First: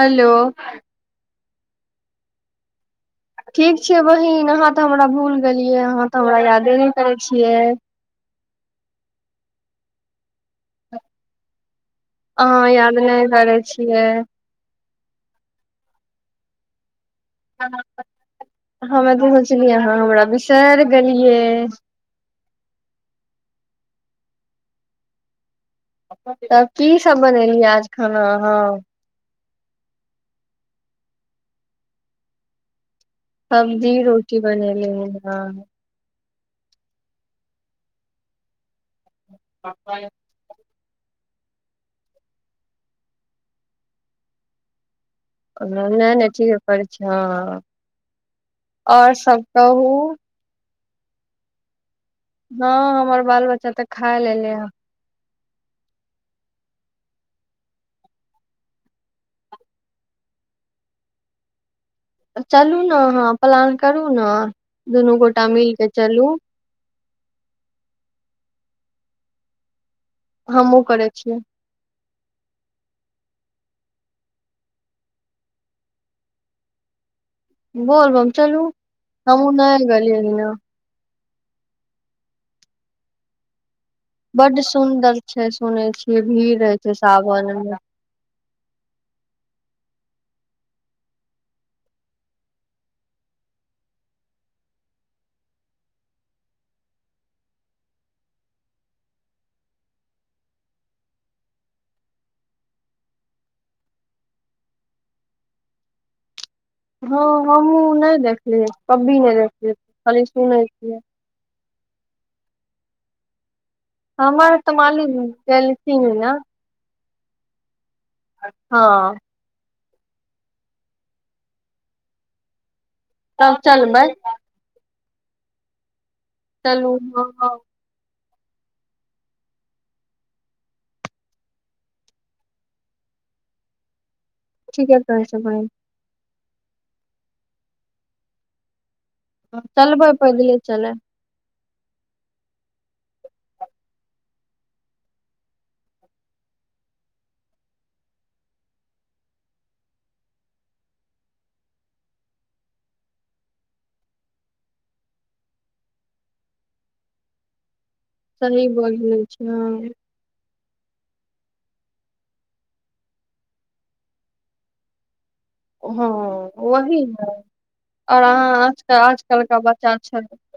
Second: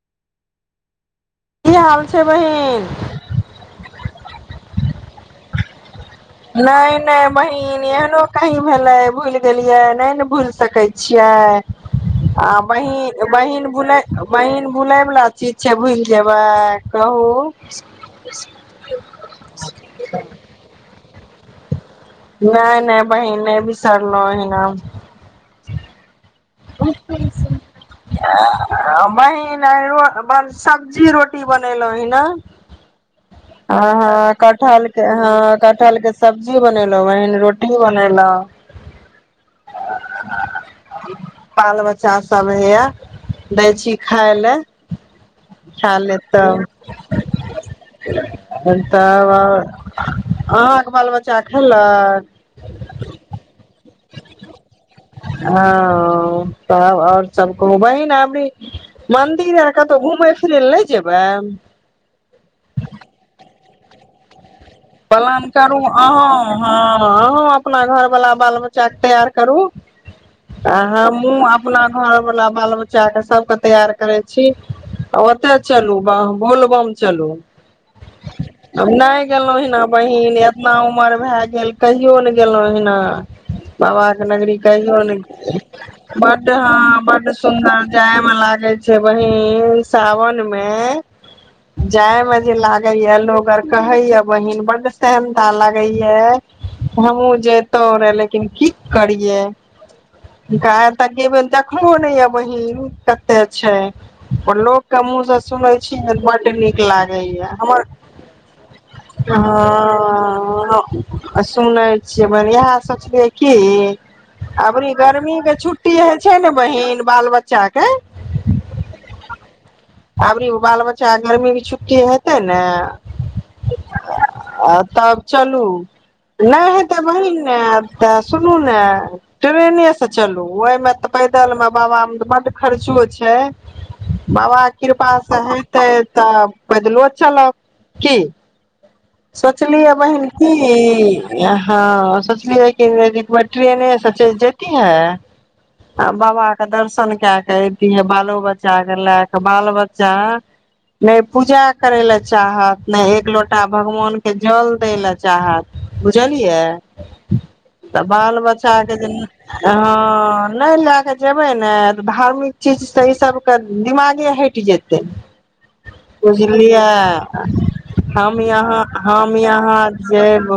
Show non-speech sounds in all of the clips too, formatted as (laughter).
Hello की हाल छै बहिन ठीक छै बहिन अहाँ तऽ हमरा भूल गेलियै अहाँ तऽ हमरा यादे नहि करै नहि छियै बहिन एहनो कहीं भेलै भूलि गेलियै नहि ने भूलि सकै छियै आ अहाँ याद नहि बहिन करै बहिन भुलै छियै बहिन भुलै बला चीज छै भुलि जेबै कहू हमे तऽ सोचलियै अहाँ हमरा बिसरि छियै नहि नहि बहिन नहि बिसरलहु एहिना तब कीसभ बनेलियै आज खाना अहाँ सब्जी रोटी बनेलहु ही ने सब्जी हँ हँ रोटी बनेली कठहलके हँ नहि कठहलके स सब्जी बनेलहु बहिन रोटी बनेलहु (unintelligible) बाल बच्चा सभ हइए दै छी खाय लए नहि नहि ठीके करै छियै आओर सभ कहू तब अहाँके बाल बच्चा खेलक हँ हमर बाल बच्चा तऽ खा लेलै हें हँ-अ तब आओर सब कहू बहिन अबरि मन्दिर आओर कतहु घूमै फिरै लए नहि जेबैन चलू न अहाँ प्लान करू न प्लान करू अहाँ हँ अंहूँ अपना घरवला बाल बच- -चा के तैयार करू आ हमहुँ करै हमहूँ छियै अपना घर वाला बाल बच्चा के सबके तैयार करै छी आ ओतै चलु बोलबम चलु बोलबम चलू हमहूँ हिना नहि गेलियै बहिन हन एतना उम- -र भए गेल कहियो ने गेलहुँ एहिना बाबा के नगरी बड कहियो ने सुन्दर छै सुनै छियै बड्ड भीड़ रहै छै हँ बड्ड सावन मे सुंदर जाइ मे लागे छै बहिंन सावन मे जाइमे जे लागै या लोग आर कहै या बहिन बड्ड सेहनता लागै या हमहूँ जेयतौ रां लेकिन की करियै गाइर त गेबे देखलो नै या बहिन कते छै लोक कें मुंह सँ सुन छी बड्ड नीक हँ हँ हमहूँ नहि देखलियै कभी नहि देखलियै खाली सुनै ह छियै आ सुनय छियै बहिन इहै सोचलियै कि हमर तऽ एबरी मालिक गर्मी के छुट्टी गेलखिन है छै ने बहिन बाल बच्चा के हँ अबरी बाल बच्चा गरमी भी छुट्टी हेतै ने तब चलबै तब चलू नहि चलू हेतै हँ बहिन हँ ने तऽ सुनू ने ट्रेने से चलू ओहिमे तऽ पैदल मे बाबामे तऽ बड्ड खर्चो छै बाबा ठीके कहै छै कृपासँ बहिन हेतै तऽ पैदलो चलब की सोचलियै चलबै बहिन की पैदले चले हँ सोचलियै कि ट्रेने से चल जेती हे आ बाबा के दर्शन कऽ के एतीहे बालो बच्चा के लए कऽ बाल बच्चा ने पूजा करे ले चाहत ने एक लो टा भगवानके जल दै लए चाहत बुझलियै तऽ बाल सही बच्चा के जे बोलले छै निक हँ नहि लए कऽ जेबै नेऽ धार्मिक चीज तऽ ई सभके दिमागे हटि जेतै हँ बुझलियै वही ने और हम अहाँ यहाँ आजकल हम आजकल का यहाँ बच्चा छै जेब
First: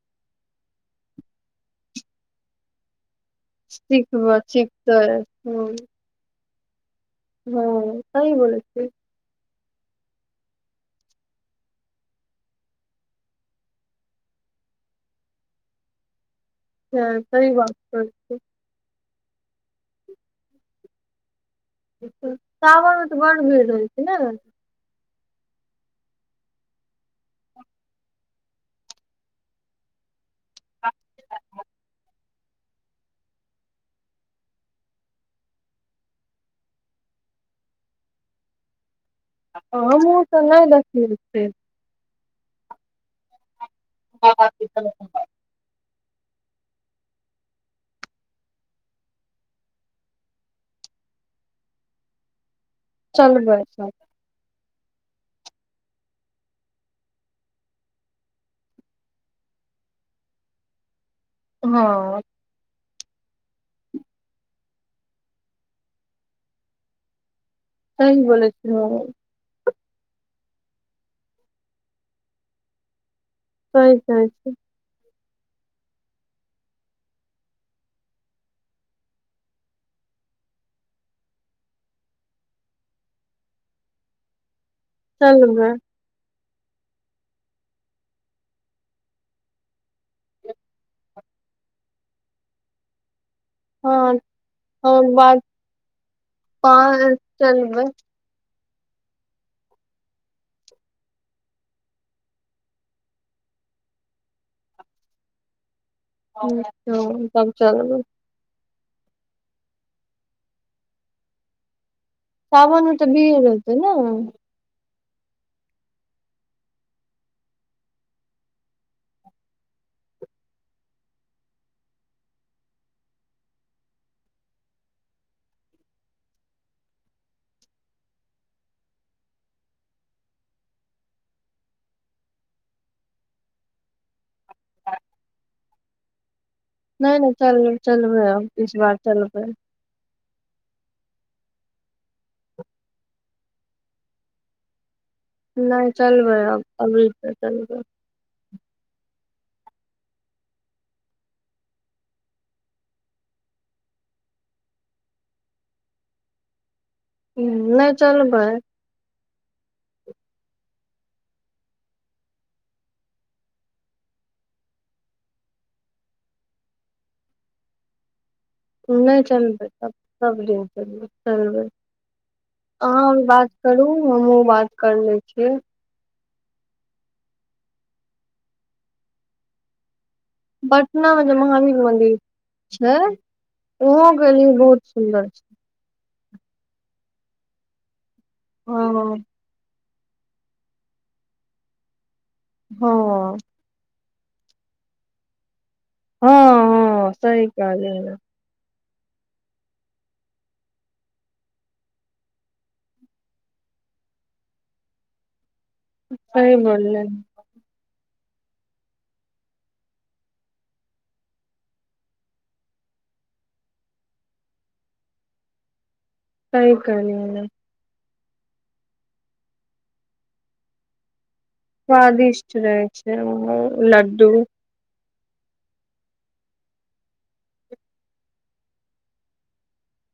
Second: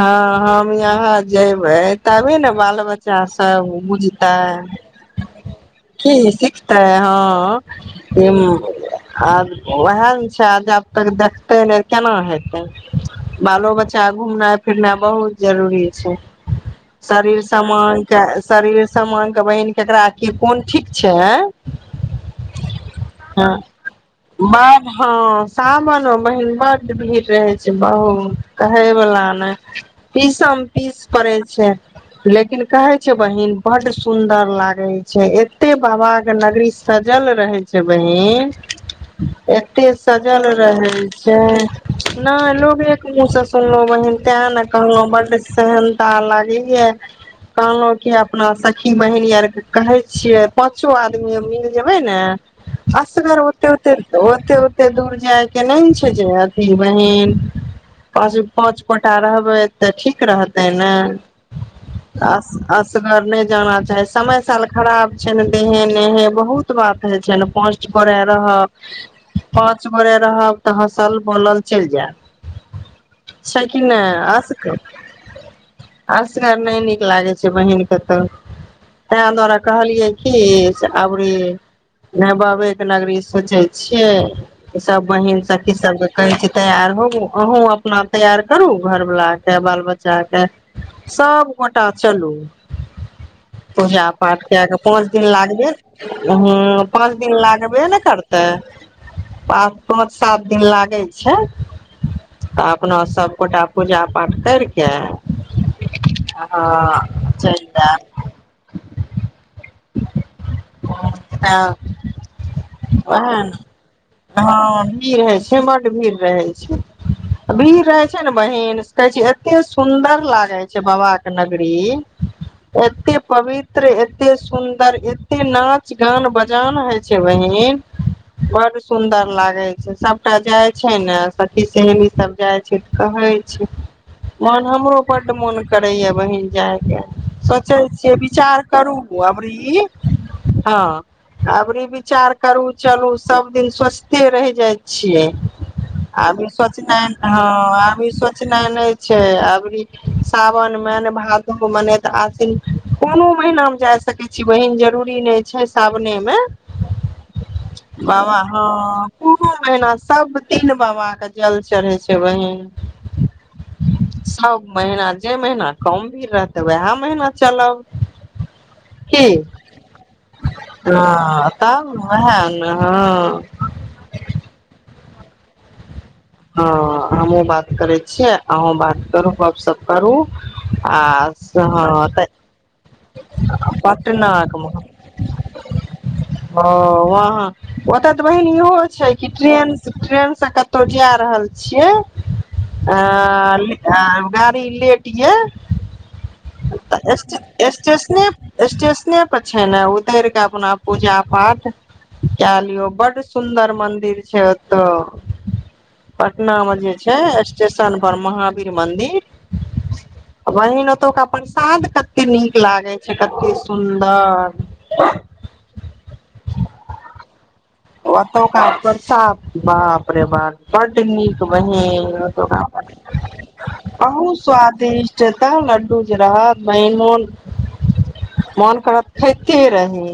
हँ हम यहाँ जेयबै तभे ने बाल बच्चा चा सब सिख बुझतै सिखतै ह कि ठीक तऽ हँ सही बोलै छियै आओर ओएह ने छै जब तक देखतै ने केना हेतै बालो बच्चा घुमनाइ फिरनाइ बहुत जरूरी छै शरीर सही बात छै समांग शरीर समांग के बहिन केकरा के कोन ठीक छै सावनमे तऽ बड भीड़ रहै छै ने बड हँ सावनमे बहिन बड्ड भीड़ रहै छै बहुत कहय वला ने पीसम पीस पड़ै छै लेकिन कहे छै बहिन बड सुन्दर लागे छै एते बाबाक नगरी सजल रहे छै बहिन एते हमहूँ सजल रहै छै नहि लोग एक मुँहसँ सुनलहुं बहिन तेँ ने छियै कहलौं बड सेहन ता लागैये कहलहुँ कि अपना सखी बहिन आर के कहै छियै पाँचो आदमी मिल जेबै ने असगार चलबै ओते सब ओते ओते एते दूर जाय के नहि छै जे अथी बहिन पाँच पाँच गोटा रहबै तऽ ठीक रहतै ने हँ आ आ सगर नहि जाना चाही समय साल खराब छै ने देहे नेहे बहुत बात हे छै ने पांच सही गोटय बोलै छी रहब पाँच गोरे रहब तऽ हँसल बोलल चलि जायब छै कि सही ने कहै छी असगर असगर नहि नीक लागे छै बहिन कतौ तऽ तेँ दुआरे कहलियै कि से अबरी बाबेके नगरी सोचै छी के सब बहिन सखी चलबै सबके कहै छियै तैयार होब अहूँ अपना तैयार करू घरवलाके बाल बच्चाके सभगोटा चलू पूजा हँ पाठ कए कऽ और पाँच दिन बात लागबे ह पाँच दिन लागबे ने करतै पाँच पाँच सात दिन लागै छै तऽ अपना सभगोटा पूजा पाठ करि कऽ ठीक छै तब चलबै हँ सावन मे तऽ भीड़ रहय छै ने हँ भीड़ हय छै बड भीड़ रहे छै भीड़ रहे छै ने बहिन से कहे छै एते सुदर लागे छै बाबाके नगरी एते पवित्र एते सुन्दर एते नाच गान बजान हे छै बहिन बड सुन्दर लागे छै सबटा जाय छै ने सखी सहेली सब जाय छै तऽ कहे छै मन हमरो बड मोन करे या बहिन जाके नहि नहि चल सोचै छियै चलबै अब विचार इस बार करू चलबै अबरी हँ अबरी विचार करू चलू सब दिन सोचिते रहि जाइत छियै नहि चलबै आब ई अब सोचनाय अभी नहि तऽ हँ चलबै आब ई सोचनाय नहि छी छै अबरी सावन मे ने भादो मे ने तऽ आसिन कोनो महिना मे जाय सकै छी बहिन जरूरी नहि छै सावने मे ह नहि बाबा चलबै हँ कोनो महिना सब दिन बाबा के जल चढ़े छै बहिन सब महीना जे महीना कम भीड़ रहतै वहाए महीना चलब नहि की चलबै सबदिन चलबै हँ चलबै तब वएह ने अहाँ हँ बात करू हमहूँ बात कर- चलै छियै हँ हमहुँ बात करै छियै अहूँ बात करू गपसप करू आ पटनामे जे महावीर हँ मन्दिर तऽ छै ओह गेलियै बहुत सुन्दर छै हँ ओहाँ ओतऽ बहिन इहो हँ छै हँ की ट्रेन ट्रेन स कतओ जायत रहल छियै हँ आ- लि आ गाड़ी लेट या त हँ सही स्टे कहलियै हन स्टेशने स्टेश- -ने पर छै ने उतर कऽ अपना पूजा पाठ कए लियौ बड्ड सुन्दर मंदिर छै ओतौ पटना सही मे जे बोललियै छै हन स्टेशन। र महावीर मन्दिर वह ने त क। प्रसाद कते नीक लागे छै कते सुन्दर। कइ कहल। ओ त कात करता बाप रे बाप बड नीक। बही स्वादिष्ट रहे छै लड्डू बहुत स्वादिष्ट। जे तऽ लड्डू जे रहत मेन मोन मोन करत खते रही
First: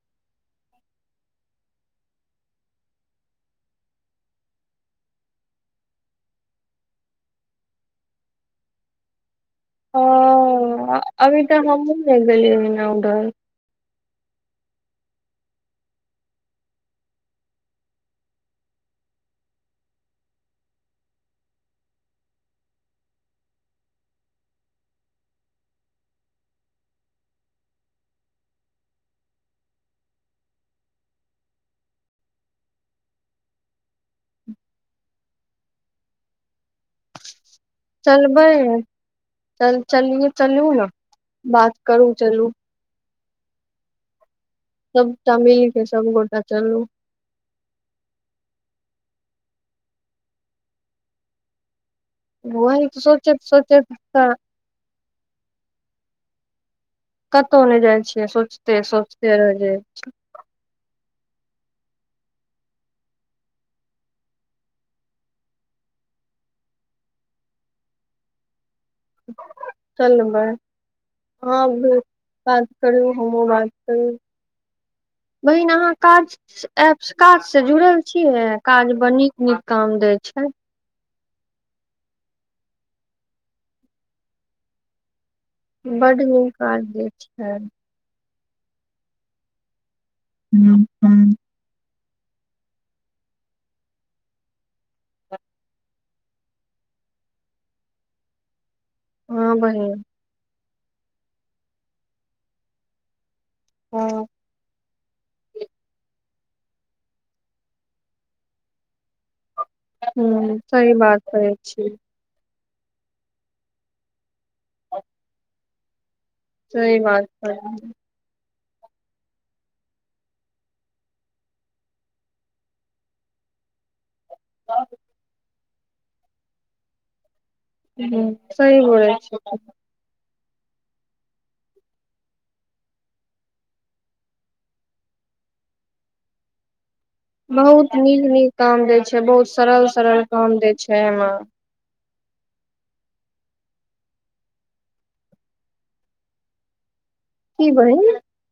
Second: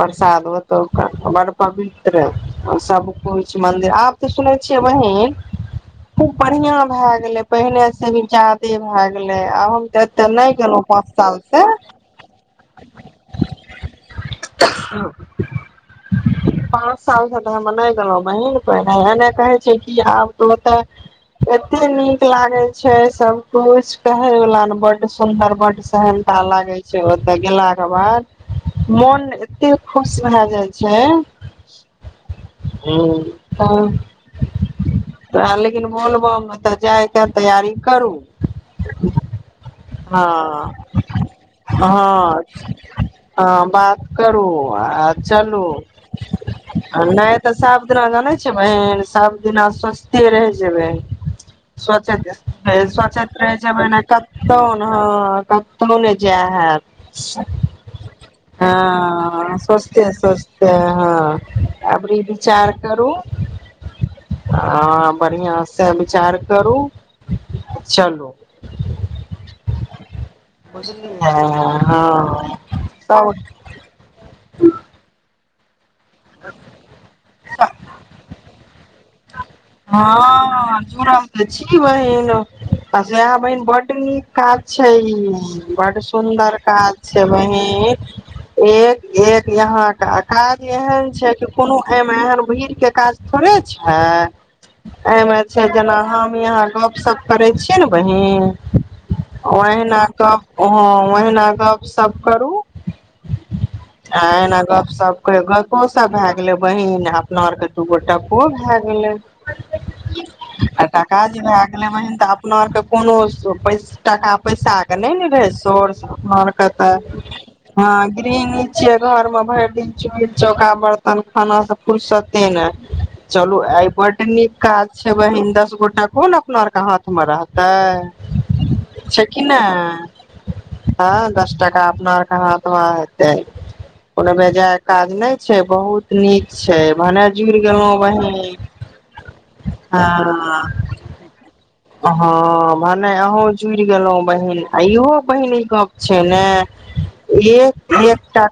प्रसाद ओत। बड़ पवित्र सबकुछ मंदिर आब तऽ सुन छियै बहिीन खूब बढ़िया भए गेले पहिने से भी जाादे भए गेले। नहि आ तऽ अत नहि करब हँ पाँच साल अभी से। तऽ हमहुँ नै गेलियै हन उधर (unintelligible) पाँच साल से तऽ हम नहि गेलहु बहीन प एने कहे छै कि आब तऽ ओते एते नीक लागे छै सब कछ कहे वला ने बड सुन्दर बड सहनता लागे छै ओते गेला के बाद मन एते खुश भए जाय छै। छै तऽ लेकिन बोलबममे तऽ जाय। तैयारी करू चलबै चल चलिये चलू हँ ने बात करू हँ। चलू हँ बात करू। आ (unintelligible) चलू के सब गोटा चलू आ नहि तऽ साफ दिना जानै छै बहन। सभ दिना स्वस्थे रहि जेबै। स्वच के, वही सोचैत सोचके सोचैत जमाना तऽ कतौ, हं कतौ नहि जय ह। कतहु नहि जाइ छियै सोचते सोचते रह जे। स सस्त हँ। अबरी विचार करू आ बढ़आं से विचार करू चलू। चलबै बुझलियै अहाँ भी हँ बात करू सब हमहूँ बात करू। बहिनाहाँ। काज एप काज से जुड़ल छियै काज। बनी। हँ जूरा। त छी बहिन आ सय बहिन बड्ड नीक काज छै ई। बड सुन्दर काज छै बहीन। एक एक यहाँ। काज एहन छै कि कोनो। एहिमे एहन भीड़ के काज थोड़े छै। एहिमे छै जेना हम यहाँ गपशप करै छियै ने बहिीन। हँ ओह न बहिन क। ह ओहिना गप सब करू। आ हँ एना गप करै गपो सब भाए भऽ गेलै बहिन अपना आर के दू गोटा पै ओ भए गेलै ह्म आ सही टाका बात जे करै भए गेलै छी बहिन तऽ अपना आरके कोनो टाका पैसाके नहि ने रहै सोर्स हमरा आर के तऽ सही बात कह ह ग्रीन छियै घर मे भरि दिन चूल चौखा बर्तन खाना से फुरसते ने चलू आय बड निक काज छै बहिन दस गो गो टको ने अपना आर के हाथ मे रहत सही तऽ बोलै छै छी कि ने हँ दस टाका अपना आरके हाथ मे हेतै कोनो बेजाय काज नहि छै बहुत नीक छै भने जुर गेलहु बहुत नीक नीक बहिन काम दै बहुत सरल सरल काम हँ देय छै एहिमे हँ भने अहूँ जुड़ि गेलहुँ बहिन आ इहो बहिन ई गप छै ने की एक बहिन एकटा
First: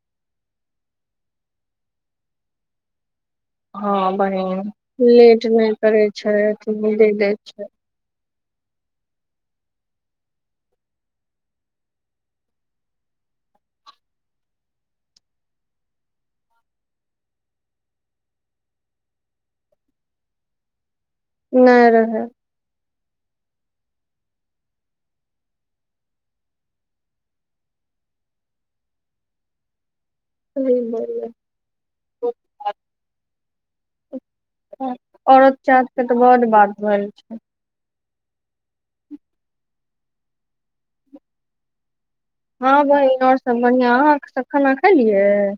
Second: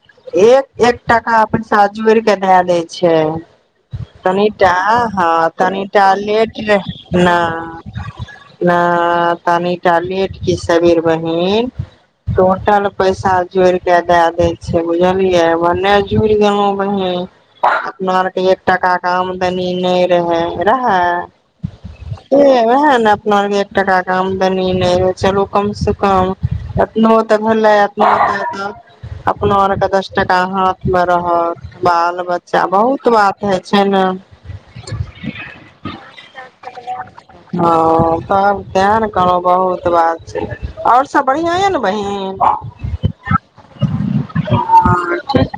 एक एक टाका पैसा जोड़ि के दए दै छै हँ बहिन तनिटा हँ लेट नहि करै तनिटा छै लेट दे न दै छै न तनिटा लेट कि सबेर बहिन टोटल पैसा जोड़िक दए दै छै बुझलियै भन्ने जुड़ि गेलहु बहिन अपना आरके एक टका के आमदनी नहि रहे रहे नहि रहै ओहे ने अपना आर एक टका के आमदनी नहि होइ चलू कम से कम एतना तऽ भेलै अपना आरके अपना आरके दस टका सही हाथ मे बोलले रहत बाल बच्चा बहुत बात हे छै ने औरत जात के तऽ बड बात भेल छै हँ तब तें ने कहलहु बहुत बात छै और सब बढ़िया यै ने बहिन हँ बहिन आओर सभ बढ़िआँ अहाँसभ खाना खेलियै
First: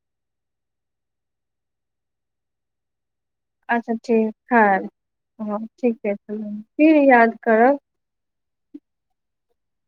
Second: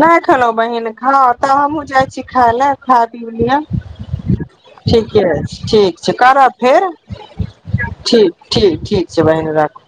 नहि खेलौं बहिन हँ तऽ हमहुँ जाइ छी खाय ले खा अच्छा ठीक खायब ठीके हँ छै ठीक छै ठीके करब फेर फिर याद करब ठीक ठीक ठीक छै बहिने राखू